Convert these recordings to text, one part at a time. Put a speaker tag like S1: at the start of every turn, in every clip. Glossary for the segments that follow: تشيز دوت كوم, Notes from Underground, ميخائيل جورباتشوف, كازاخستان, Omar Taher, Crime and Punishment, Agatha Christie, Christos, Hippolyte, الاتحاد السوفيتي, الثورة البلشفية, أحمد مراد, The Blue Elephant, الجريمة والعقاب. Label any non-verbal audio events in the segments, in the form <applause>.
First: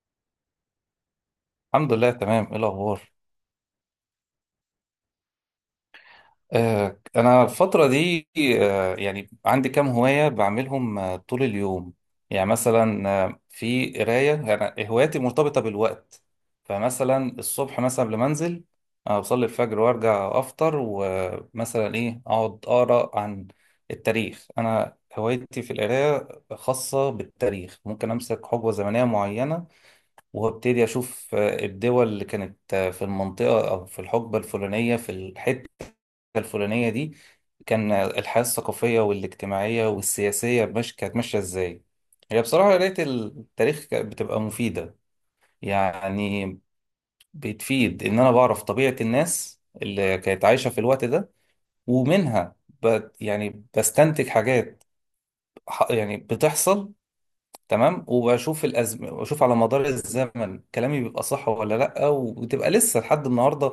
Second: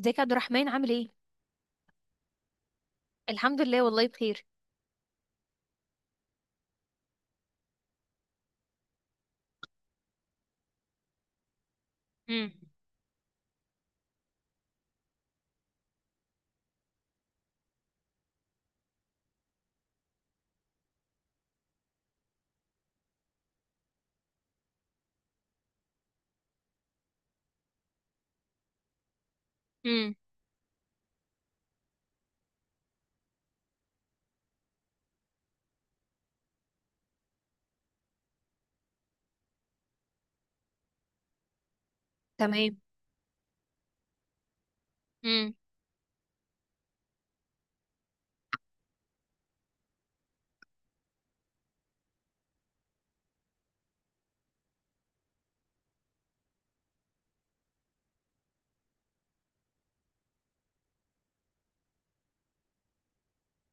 S1: ازيك يا عبد الرحمن عامل ايه؟
S2: الحمد لله. تمام، ايه الاخبار؟
S1: الحمد لله والله بخير.
S2: انا الفتره دي، يعني عندي كام هوايه بعملهم طول اليوم. يعني
S1: امم
S2: مثلا في قرايه. يعني هواياتي مرتبطه بالوقت. فمثلا الصبح مثلا قبل ما انزل، بصلي الفجر وارجع افطر، ومثلا ايه، اقعد اقرا عن التاريخ. انا هوايتي في القرايه خاصه بالتاريخ. ممكن امسك حقبه زمنيه معينه
S1: امم
S2: وابتدي اشوف الدول اللي كانت في المنطقة او في الحقبة الفلانية في الحتة الفلانية دي، كان الحياة الثقافية والاجتماعية والسياسية مش كانت ماشية ازاي. هي بصراحة
S1: تمام.
S2: قراية التاريخ كانت بتبقى مفيدة.
S1: امم
S2: يعني بتفيد ان انا بعرف طبيعة الناس اللي كانت عايشة في الوقت ده، ومنها يعني بستنتج حاجات يعني بتحصل. تمام، وبشوف واشوف على مدار الزمن كلامي بيبقى صح ولا لا، وتبقى لسه لحد النهارده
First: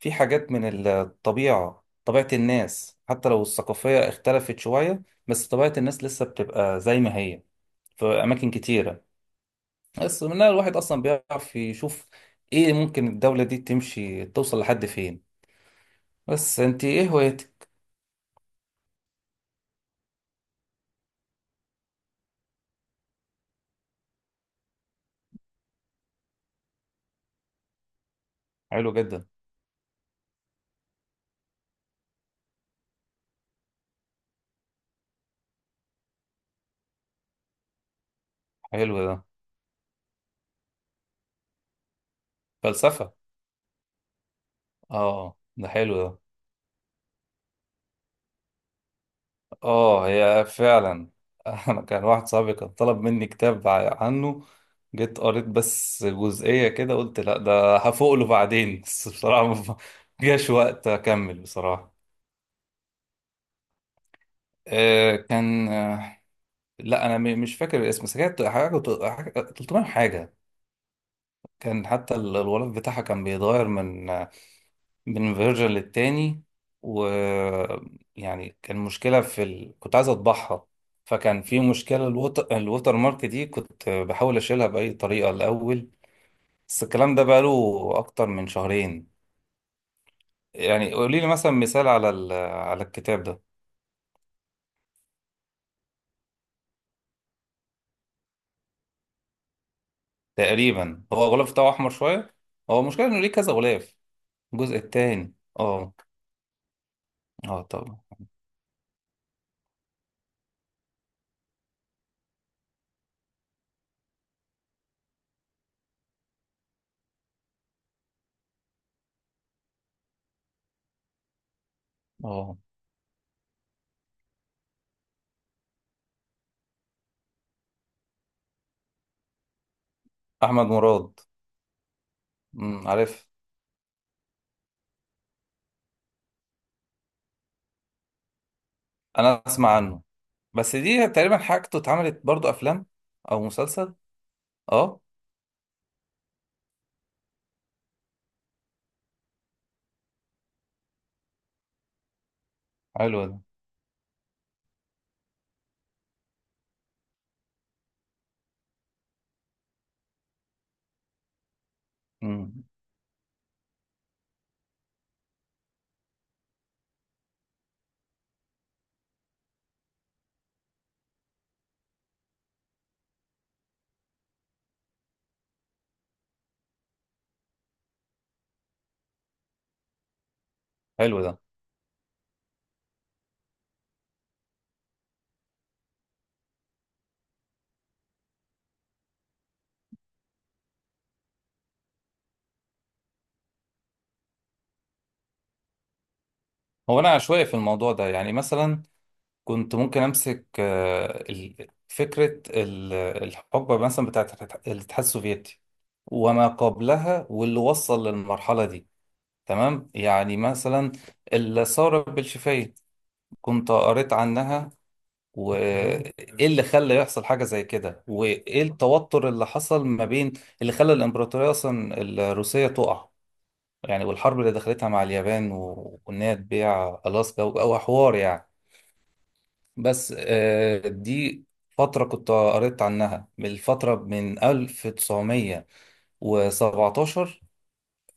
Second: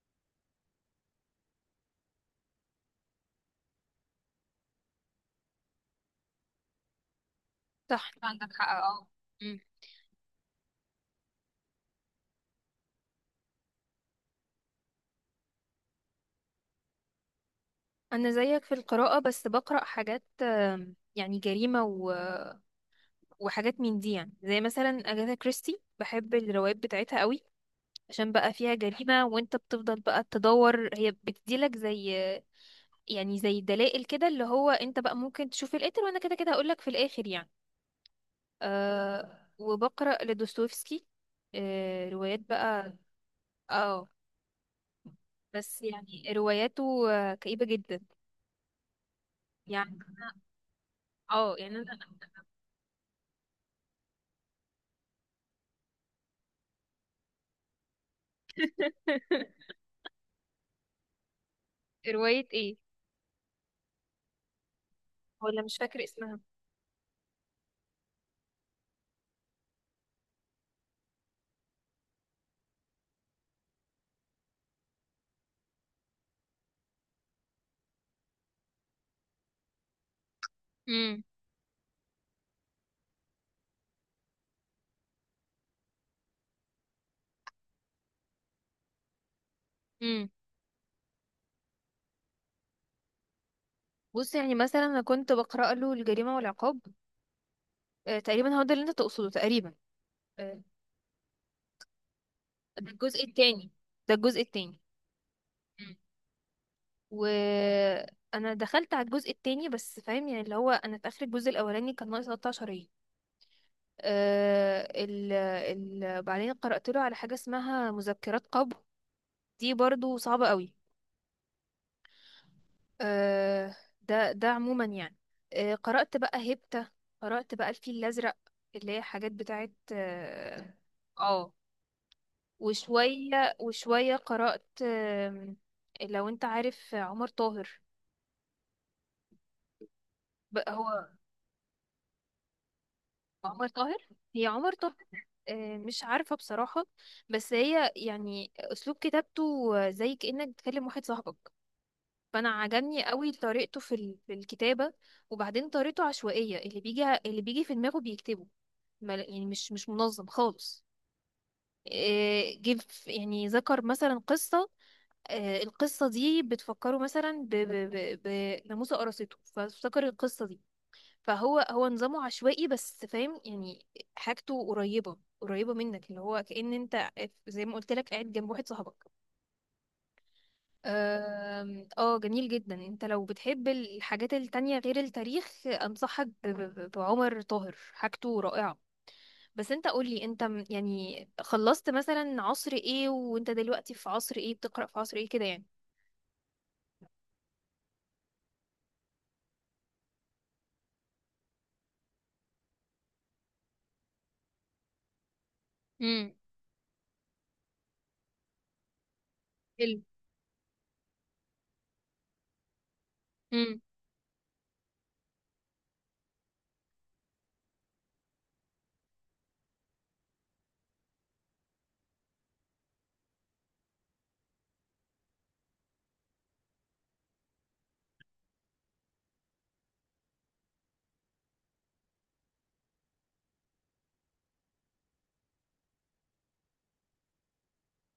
S2: في حاجات من الطبيعه، طبيعه الناس، حتى لو الثقافيه اختلفت شويه، بس طبيعه الناس لسه بتبقى زي ما هي في
S1: صح عندك
S2: اماكن
S1: حق،
S2: كتيره.
S1: اه. امم
S2: بس منها الواحد اصلا بيعرف يشوف ايه ممكن الدوله دي تمشي توصل لحد فين. بس انت ايه هوايتك؟
S1: انا زيك في القراءة، بس بقرأ حاجات يعني جريمة وحاجات من دي، يعني زي مثلا اجاثا كريستي، بحب الروايات بتاعتها قوي عشان بقى فيها
S2: حلو
S1: جريمة
S2: جدا.
S1: وانت بتفضل بقى تدور، هي بتديلك زي يعني زي دلائل كده اللي هو انت بقى ممكن تشوف القاتل، وانا كده كده هقولك في الاخر يعني.
S2: حلو ده.
S1: أه، وبقرأ لدوستويفسكي، أه روايات بقى،
S2: فلسفه.
S1: اه.
S2: اه، ده
S1: بس
S2: حلو ده.
S1: يعني رواياته كئيبة جدا. يعني
S2: اه،
S1: أنا-
S2: هي فعلا.
S1: اه
S2: <laughs>
S1: يعني
S2: انا
S1: انا.
S2: كان واحد صاحبي كان طلب مني كتاب عنه. جيت قريت بس جزئية كده، قلت لا، ده هفوق له بعدين. <laughs> بس بصراحة ما جاش وقت اكمل بصراحة.
S1: رواية ايه؟
S2: آه
S1: ولا
S2: كان
S1: مش فاكرة
S2: آه
S1: اسمها.
S2: لا، انا مش فاكر الاسم، بس كانت حاجة 300 حاجة. كان حتى الغلاف بتاعها كان بيتغير من فيرجن للتاني. و، يعني كان مشكلة في كنت عايز اطبعها،
S1: امم
S2: فكان في مشكلة الوتر مارك دي، كنت بحاول اشيلها بأي طريقة الأول. بس الكلام ده بقاله أكتر من شهرين.
S1: امم
S2: يعني قولي لي مثلا مثال على على الكتاب ده.
S1: بص يعني مثلا انا كنت بقرأ له الجريمة والعقاب. تقريبا هو ده اللي انت تقصده، تقريبا. آه،
S2: تقريبا هو الغلاف بتاعه أحمر شوية. هو
S1: ده
S2: المشكلة إنه
S1: الجزء
S2: ليه كذا
S1: التاني،
S2: غلاف؟
S1: ده الجزء التاني.
S2: الجزء التاني. اه.
S1: مم.
S2: اه طبعا.
S1: وانا دخلت على الجزء التاني، بس فاهم يعني اللي هو انا في اخر الجزء الاولاني كان ناقص 13 ايه. آه، ال ال بعدين قرأت له على حاجة اسمها مذكرات قبو، دي برضو صعبة قوي.
S2: اه.
S1: آه، ده ده عموما يعني. قرأت بقى هيبتا، قرأت بقى الفيل الأزرق، اللي هي حاجات بتاعت
S2: أحمد
S1: اه.
S2: مراد.
S1: آه.
S2: عارف.
S1: وشوية وشوية قرأت، لو انت عارف عمر طاهر.
S2: أنا أسمع عنه. بس
S1: هو
S2: دي تقريبا حاجته اتعملت برضو افلام او
S1: عمر
S2: مسلسل.
S1: طاهر، هي عمر طاهر.
S2: اه،
S1: مش عارفة بصراحة. بس هي يعني أسلوب كتابته زي كأنك بتكلم واحد صاحبك، فأنا عجبني
S2: حلو
S1: قوي
S2: ده.
S1: طريقته في الكتابة. وبعدين طريقته عشوائية، اللي بيجي اللي بيجي في دماغه بيكتبه. يعني مش منظم خالص.
S2: امم
S1: يعني ذكر مثلا قصة. القصة دي بتفكره مثلا بناموسة قرصته، فافتكر القصة دي. فهو هو نظامه عشوائي، بس فاهم يعني. حاجته قريبة منك، اللي هو كأن انت زي ما قلت لك قاعد جنب واحد صاحبك.
S2: حلو ده.
S1: اه جميل جدا. انت لو بتحب الحاجات التانية غير التاريخ، انصحك بعمر طاهر، حاجته رائعة. بس انت قولي، انت يعني خلصت مثلا عصر ايه، وانت دلوقتي في عصر ايه، بتقرأ في عصر ايه كده يعني؟
S2: هو انا عشوائي في الموضوع ده. يعني مثلا كنت ممكن امسك فكره الحقبه مثلا بتاعت الاتحاد السوفيتي
S1: امم
S2: وما قبلها واللي وصل للمرحله دي. تمام،
S1: حلو.
S2: يعني مثلا الثوره البلشفيه، كنت
S1: امم
S2: قريت عنها. وايه تمام اللي خلى يحصل حاجة زي كده، وايه التوتر اللي حصل ما بين اللي خلى الامبراطورية اصلا الروسية تقع، يعني والحرب اللي دخلتها مع اليابان وان هي تبيع الاسكا او حوار يعني. بس دي فترة كنت قريت عنها، من الفترة من 1917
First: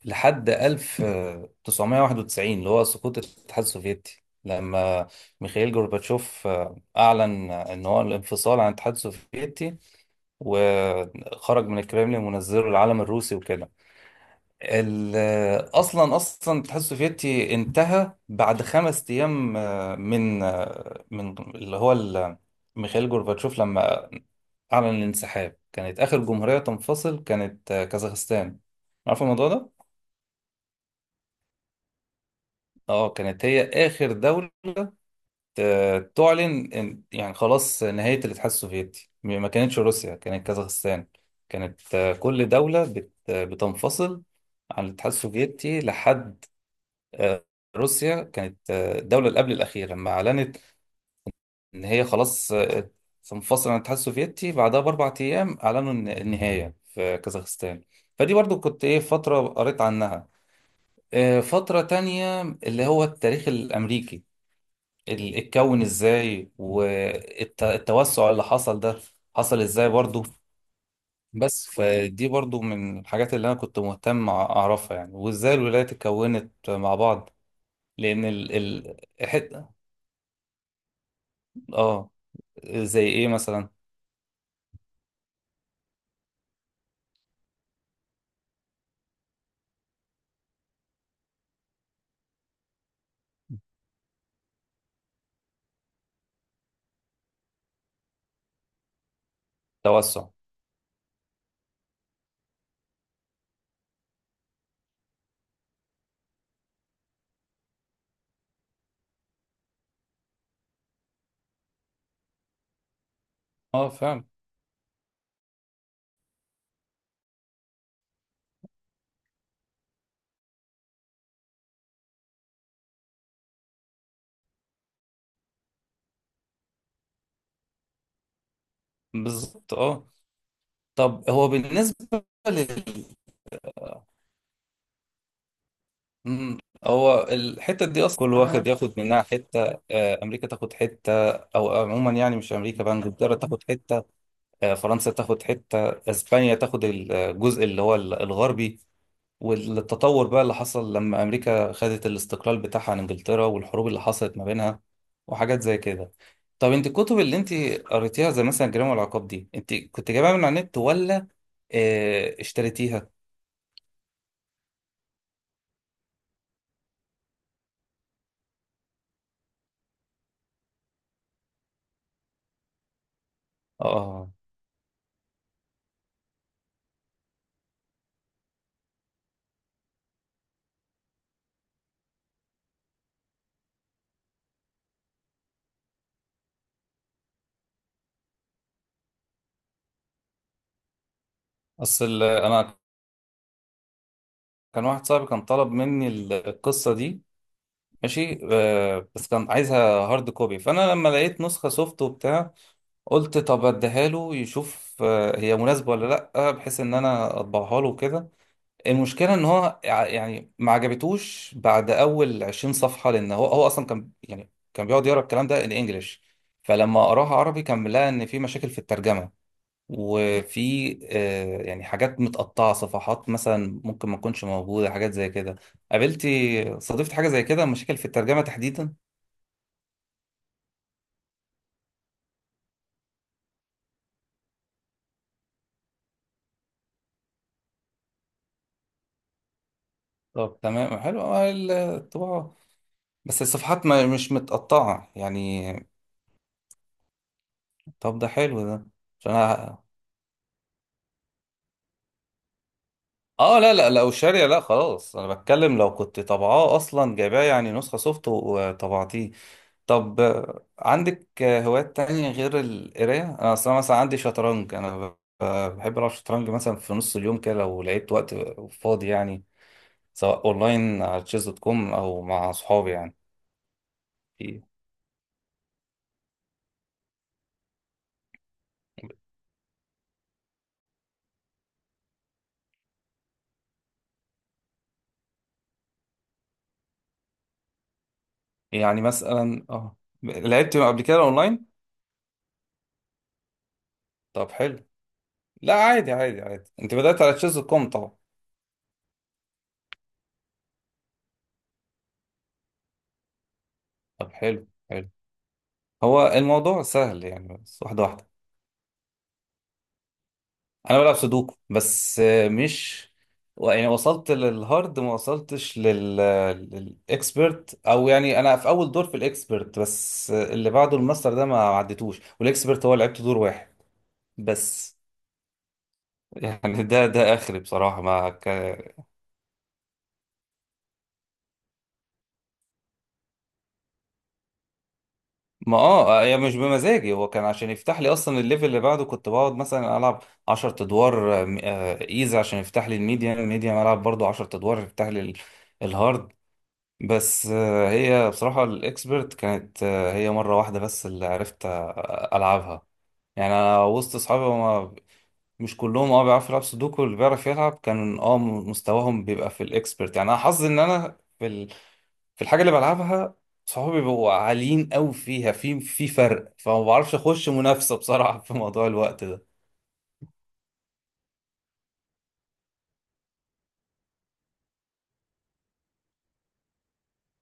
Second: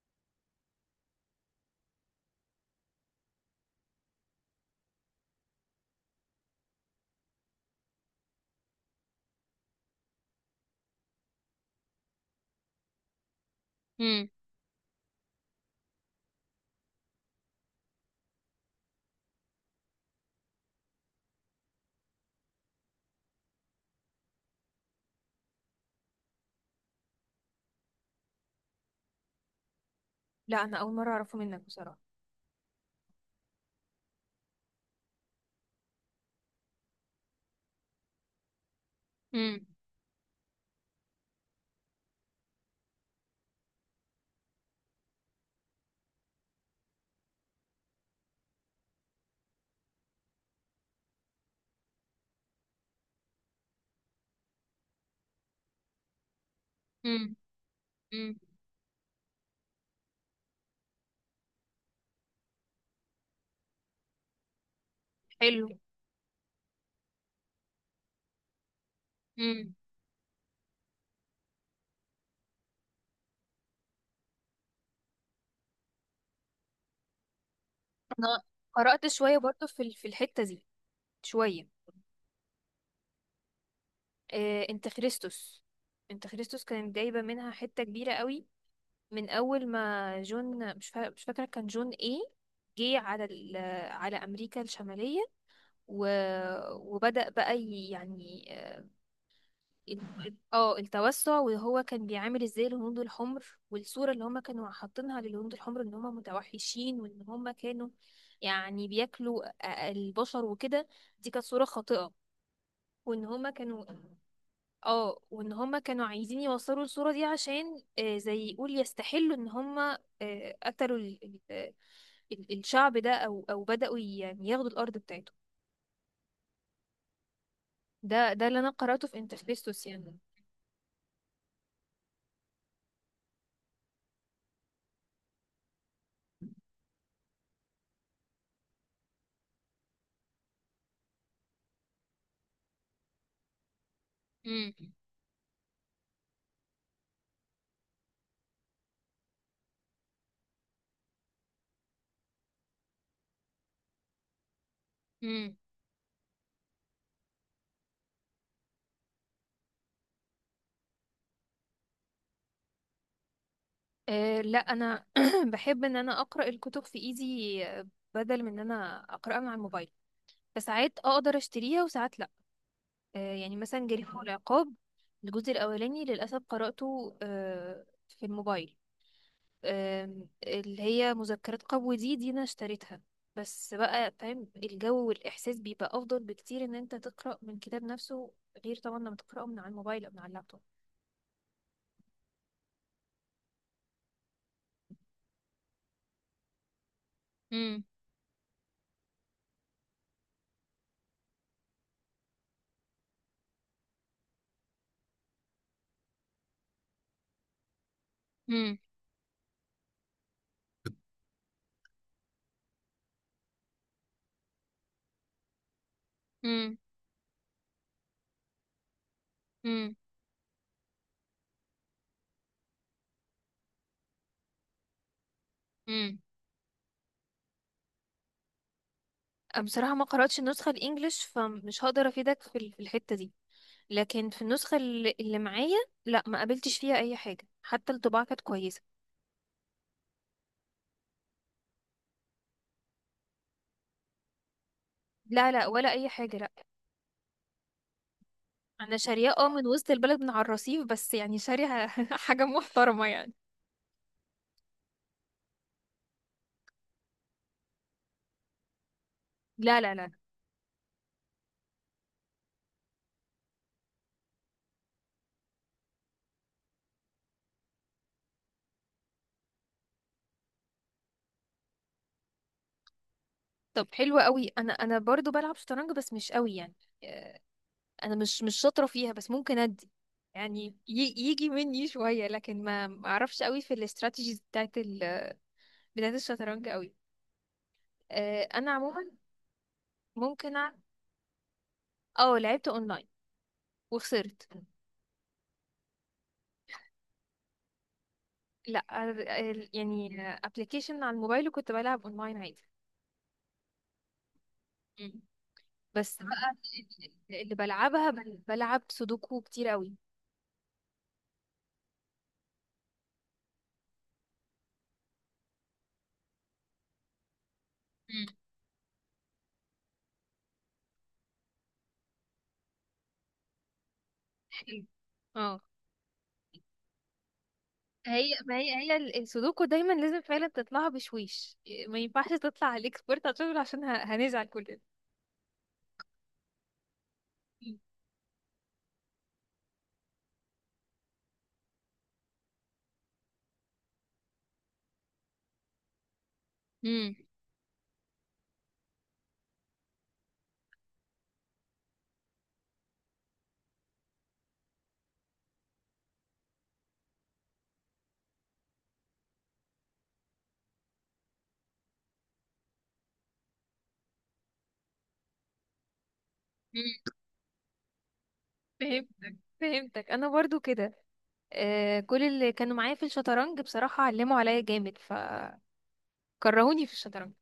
S2: لحد 1991 اللي هو سقوط الاتحاد السوفيتي، لما ميخائيل جورباتشوف أعلن إن هو الانفصال عن الاتحاد السوفيتي، وخرج من الكرملين منزله العلم الروسي وكده.
S1: امم
S2: ال- أصلا أصلا الاتحاد السوفيتي انتهى بعد 5 أيام من اللي هو ميخائيل جورباتشوف لما أعلن الانسحاب. كانت آخر جمهورية تنفصل كانت كازاخستان. عارف الموضوع ده؟
S1: لا انا اول مرة اعرفه منك بصراحة.
S2: اه، كانت هي اخر دولة تعلن يعني خلاص نهاية الاتحاد السوفيتي، ما
S1: امم
S2: كانتش روسيا، كانت كازاخستان. كانت كل دولة بتنفصل عن الاتحاد السوفيتي لحد آه، روسيا. كانت الدولة اللي قبل الأخيرة لما أعلنت إن هي خلاص تنفصل عن الاتحاد السوفيتي. بعدها بأربع أيام أعلنوا النهاية في
S1: امم
S2: كازاخستان. فدي
S1: امم
S2: برضو كنت إيه، فترة قريت عنها. فترة تانية، اللي هو التاريخ الأمريكي،
S1: حلو.
S2: اتكون ازاي، والتوسع اللي حصل ده حصل
S1: امم
S2: ازاي برضو. بس فدي برضو من الحاجات اللي انا كنت مهتم اعرفها، يعني وازاي الولايات اتكونت مع بعض، لان
S1: انا
S2: ال
S1: قرأت شوية برضو
S2: حتة.
S1: في الحتة دي. شوية.
S2: اه، زي ايه مثلا؟
S1: انت خريستوس، انت خريستوس كانت جايبة منها حتة كبيرة قوي، من اول ما جون مش فاكرة كان جون ايه، جه على ال... على امريكا الشمالية، و... وبدأ بقى يعني ال-
S2: توسع.
S1: اه التوسع. وهو كان بيعامل ازاي الهنود الحمر؟ والصورة اللي هم كانوا حاطينها للهنود الحمر، ان هم متوحشين، وان هم كانوا يعني بياكلوا البشر وكده. دي كانت صورة خاطئة. وان هم كانوا،
S2: اه فاهم.
S1: اه، وان هم كانوا عايزين يوصلوا الصورة دي عشان زي يقول يستحلوا ان هم قتلوا الشعب ده، او او بدأوا يعني ياخدوا الارض بتاعته. ده ده اللي انا قرأته في
S2: بالظبط
S1: انترفيستوس
S2: اه.
S1: يعني.
S2: طب هو بالنسبة لل، آه، مم. هو الحتة دي أصلا كل واحد ياخد منها حتة. أمريكا تاخد حتة، أو عموما يعني مش أمريكا، بقى إنجلترا تاخد حتة،
S1: امم
S2: فرنسا تاخد حتة، اسبانيا تاخد الجزء اللي هو الغربي. والتطور بقى اللي حصل لما امريكا خدت الاستقلال بتاعها عن انجلترا، والحروب اللي حصلت ما بينها،
S1: امم
S2: وحاجات زي كده. طب انت الكتب اللي انت قريتيها، زي مثلا الجريمة والعقاب دي، انت كنت جايبها من على النت، ولا اشتريتيها؟
S1: لا انا <clears throat> بحب ان انا اقرا الكتب في ايدي، بدل من ان انا اقراها مع الموبايل. فساعات اقدر اشتريها وساعات لا. يعني
S2: اه
S1: مثلا
S2: آه،
S1: جريمه
S2: آه.
S1: والعقاب، الجزء الاولاني للاسف قراته في الموبايل. اللي هي مذكرات قبو، دي انا اشتريتها. بس بقى فاهم، الجو والاحساس بيبقى افضل بكتير ان انت تقرا من كتاب نفسه، غير طبعا لما تقراه من على الموبايل او من على اللابتوب.
S2: اصل انا كان واحد صاحبي كان طلب مني القصة دي.
S1: امم
S2: ماشي بس كان عايزها هارد كوبي. فانا لما لقيت نسخة سوفت وبتاع، قلت طب اديها له يشوف هي مناسبه ولا لا، بحيث ان انا اطبعها له كده. المشكله ان هو يعني ما عجبتوش بعد اول 20 صفحه، لان هو اصلا كان، يعني كان بيقعد يقرا الكلام ده الانجليش.
S1: امم
S2: فلما قراها عربي كان لقى ان في مشاكل في الترجمه، وفي يعني حاجات متقطعه، صفحات مثلا ممكن ما تكونش موجوده، حاجات زي كده.
S1: امم
S2: قابلتي، صادفت حاجه زي كده، مشاكل في الترجمه تحديدا؟
S1: بصراحة ما قرأتش النسخة الإنجليش، فمش هقدر أفيدك في الحتة دي. لكن في النسخة اللي معايا، لا ما قابلتش فيها أي حاجة، حتى الطباعة كانت كويسة.
S2: طب تمام، حلو الطباعه، بس الصفحات ما مش متقطعة
S1: لا لا،
S2: يعني.
S1: ولا أي حاجة، لا.
S2: طب ده حلو ده.
S1: أنا شارية،
S2: عشان
S1: اه، من
S2: أنا.
S1: وسط البلد من على الرصيف، بس يعني شارية <laughs> حاجة محترمة يعني.
S2: اه، لا لا، لو شارية لا، خلاص، انا بتكلم لو كنت طبعاه اصلا جايباه، يعني نسخة سوفت وطبعتيه.
S1: لا لا لا.
S2: طب عندك هوايات تانية غير القراية؟ انا اصلا مثلا عندي شطرنج، انا بحب العب شطرنج مثلا في نص اليوم كده لو لقيت وقت فاضي يعني، سواء اونلاين على تشيز دوت كوم او مع صحابي يعني.
S1: طب حلوة قوي. أنا برضو بلعب شطرنج، بس مش قوي يعني. آه، أنا مش شاطرة فيها، بس ممكن أدي يعني يجي مني شوية، لكن ما أعرفش قوي في الاستراتيجيز بتاعت الشطرنج قوي. انا
S2: يعني
S1: عموما
S2: مثلا اه،
S1: ممكن
S2: لعبت قبل كده اونلاين.
S1: اه لعبت اونلاين
S2: طب
S1: وخسرت.
S2: حلو. لا عادي عادي عادي، انت بدأت على تشيز كوم طبعا.
S1: لا، يعني ابلكيشن على الموبايل، وكنت بلعب اونلاين عادي.
S2: طب حلو حلو.
S1: مم. بس
S2: هو
S1: بقى
S2: الموضوع سهل
S1: اللي
S2: يعني، بس واحدة
S1: بلعبها،
S2: واحدة.
S1: بلعب سودوكو كتير قوي.
S2: انا بلعب سودوكو، بس مش يعني وصلت للهارد، ما وصلتش للاكسبرت، او
S1: مم.
S2: يعني انا في اول دور في الاكسبرت، بس اللي بعده الماستر ده ما عدتوش، والاكسبرت هو لعبت دور واحد بس.
S1: اه،
S2: <laughs> يعني ده اخري بصراحة
S1: هي
S2: ما،
S1: ما هي هي ال- السودوكو دايما لازم فعلا تطلعها بشويش، ما ينفعش تطلع على الاكسبرت عشان عشان هنزعل كلنا.
S2: ما اه هي مش بمزاجي. هو كان عشان يفتح لي اصلا الليفل اللي بعده، كنت بقعد مثلا العب 10 ادوار ايزي عشان يفتح لي الميديم، العب برضو 10 ادوار يفتح لي الهارد.
S1: مم.
S2: بس هي بصراحة الاكسبرت كانت هي مرة واحدة بس اللي عرفت العبها. يعني انا وسط اصحابي هما مش كلهم اه بيعرفوا يلعبوا سودوكو، اللي بيعرف يلعب كان اه مستواهم بيبقى في الاكسبرت. يعني انا حظي ان انا في الحاجه اللي بلعبها صحابي بيبقوا عاليين قوي فيها، في فرق، فما
S1: مم.
S2: بعرفش اخش منافسه بصراحه في موضوع الوقت
S1: فهمتك
S2: ده.
S1: فهمتك انا برضو كده. آه، كل اللي كانوا معايا في الشطرنج بصراحة علموا عليا جامد، فكرهوني في الشطرنج.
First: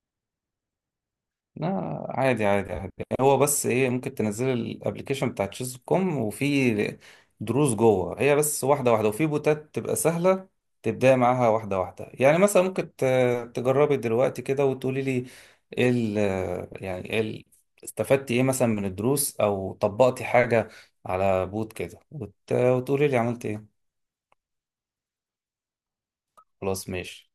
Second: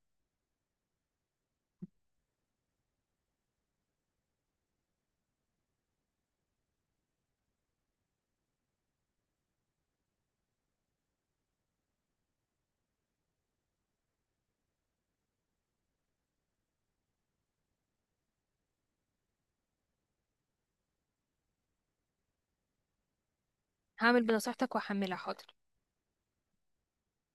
S2: لا عادي عادي عادي. هو بس ايه، ممكن تنزل الابلكيشن بتاع تشيز كوم، وفي دروس جوه، هي بس واحده واحده. وفي بوتات تبقى سهله تبداي معاها واحده واحده. يعني مثلا ممكن تجربي دلوقتي كده وتقولي لي ايه ال، يعني ايه استفدتي ايه مثلا من الدروس، او طبقتي حاجه على بوت كده، وتقولي لي عملت ايه.
S1: هعمل بنصيحتك وهحملها، حاضر.
S2: خلاص ماشي.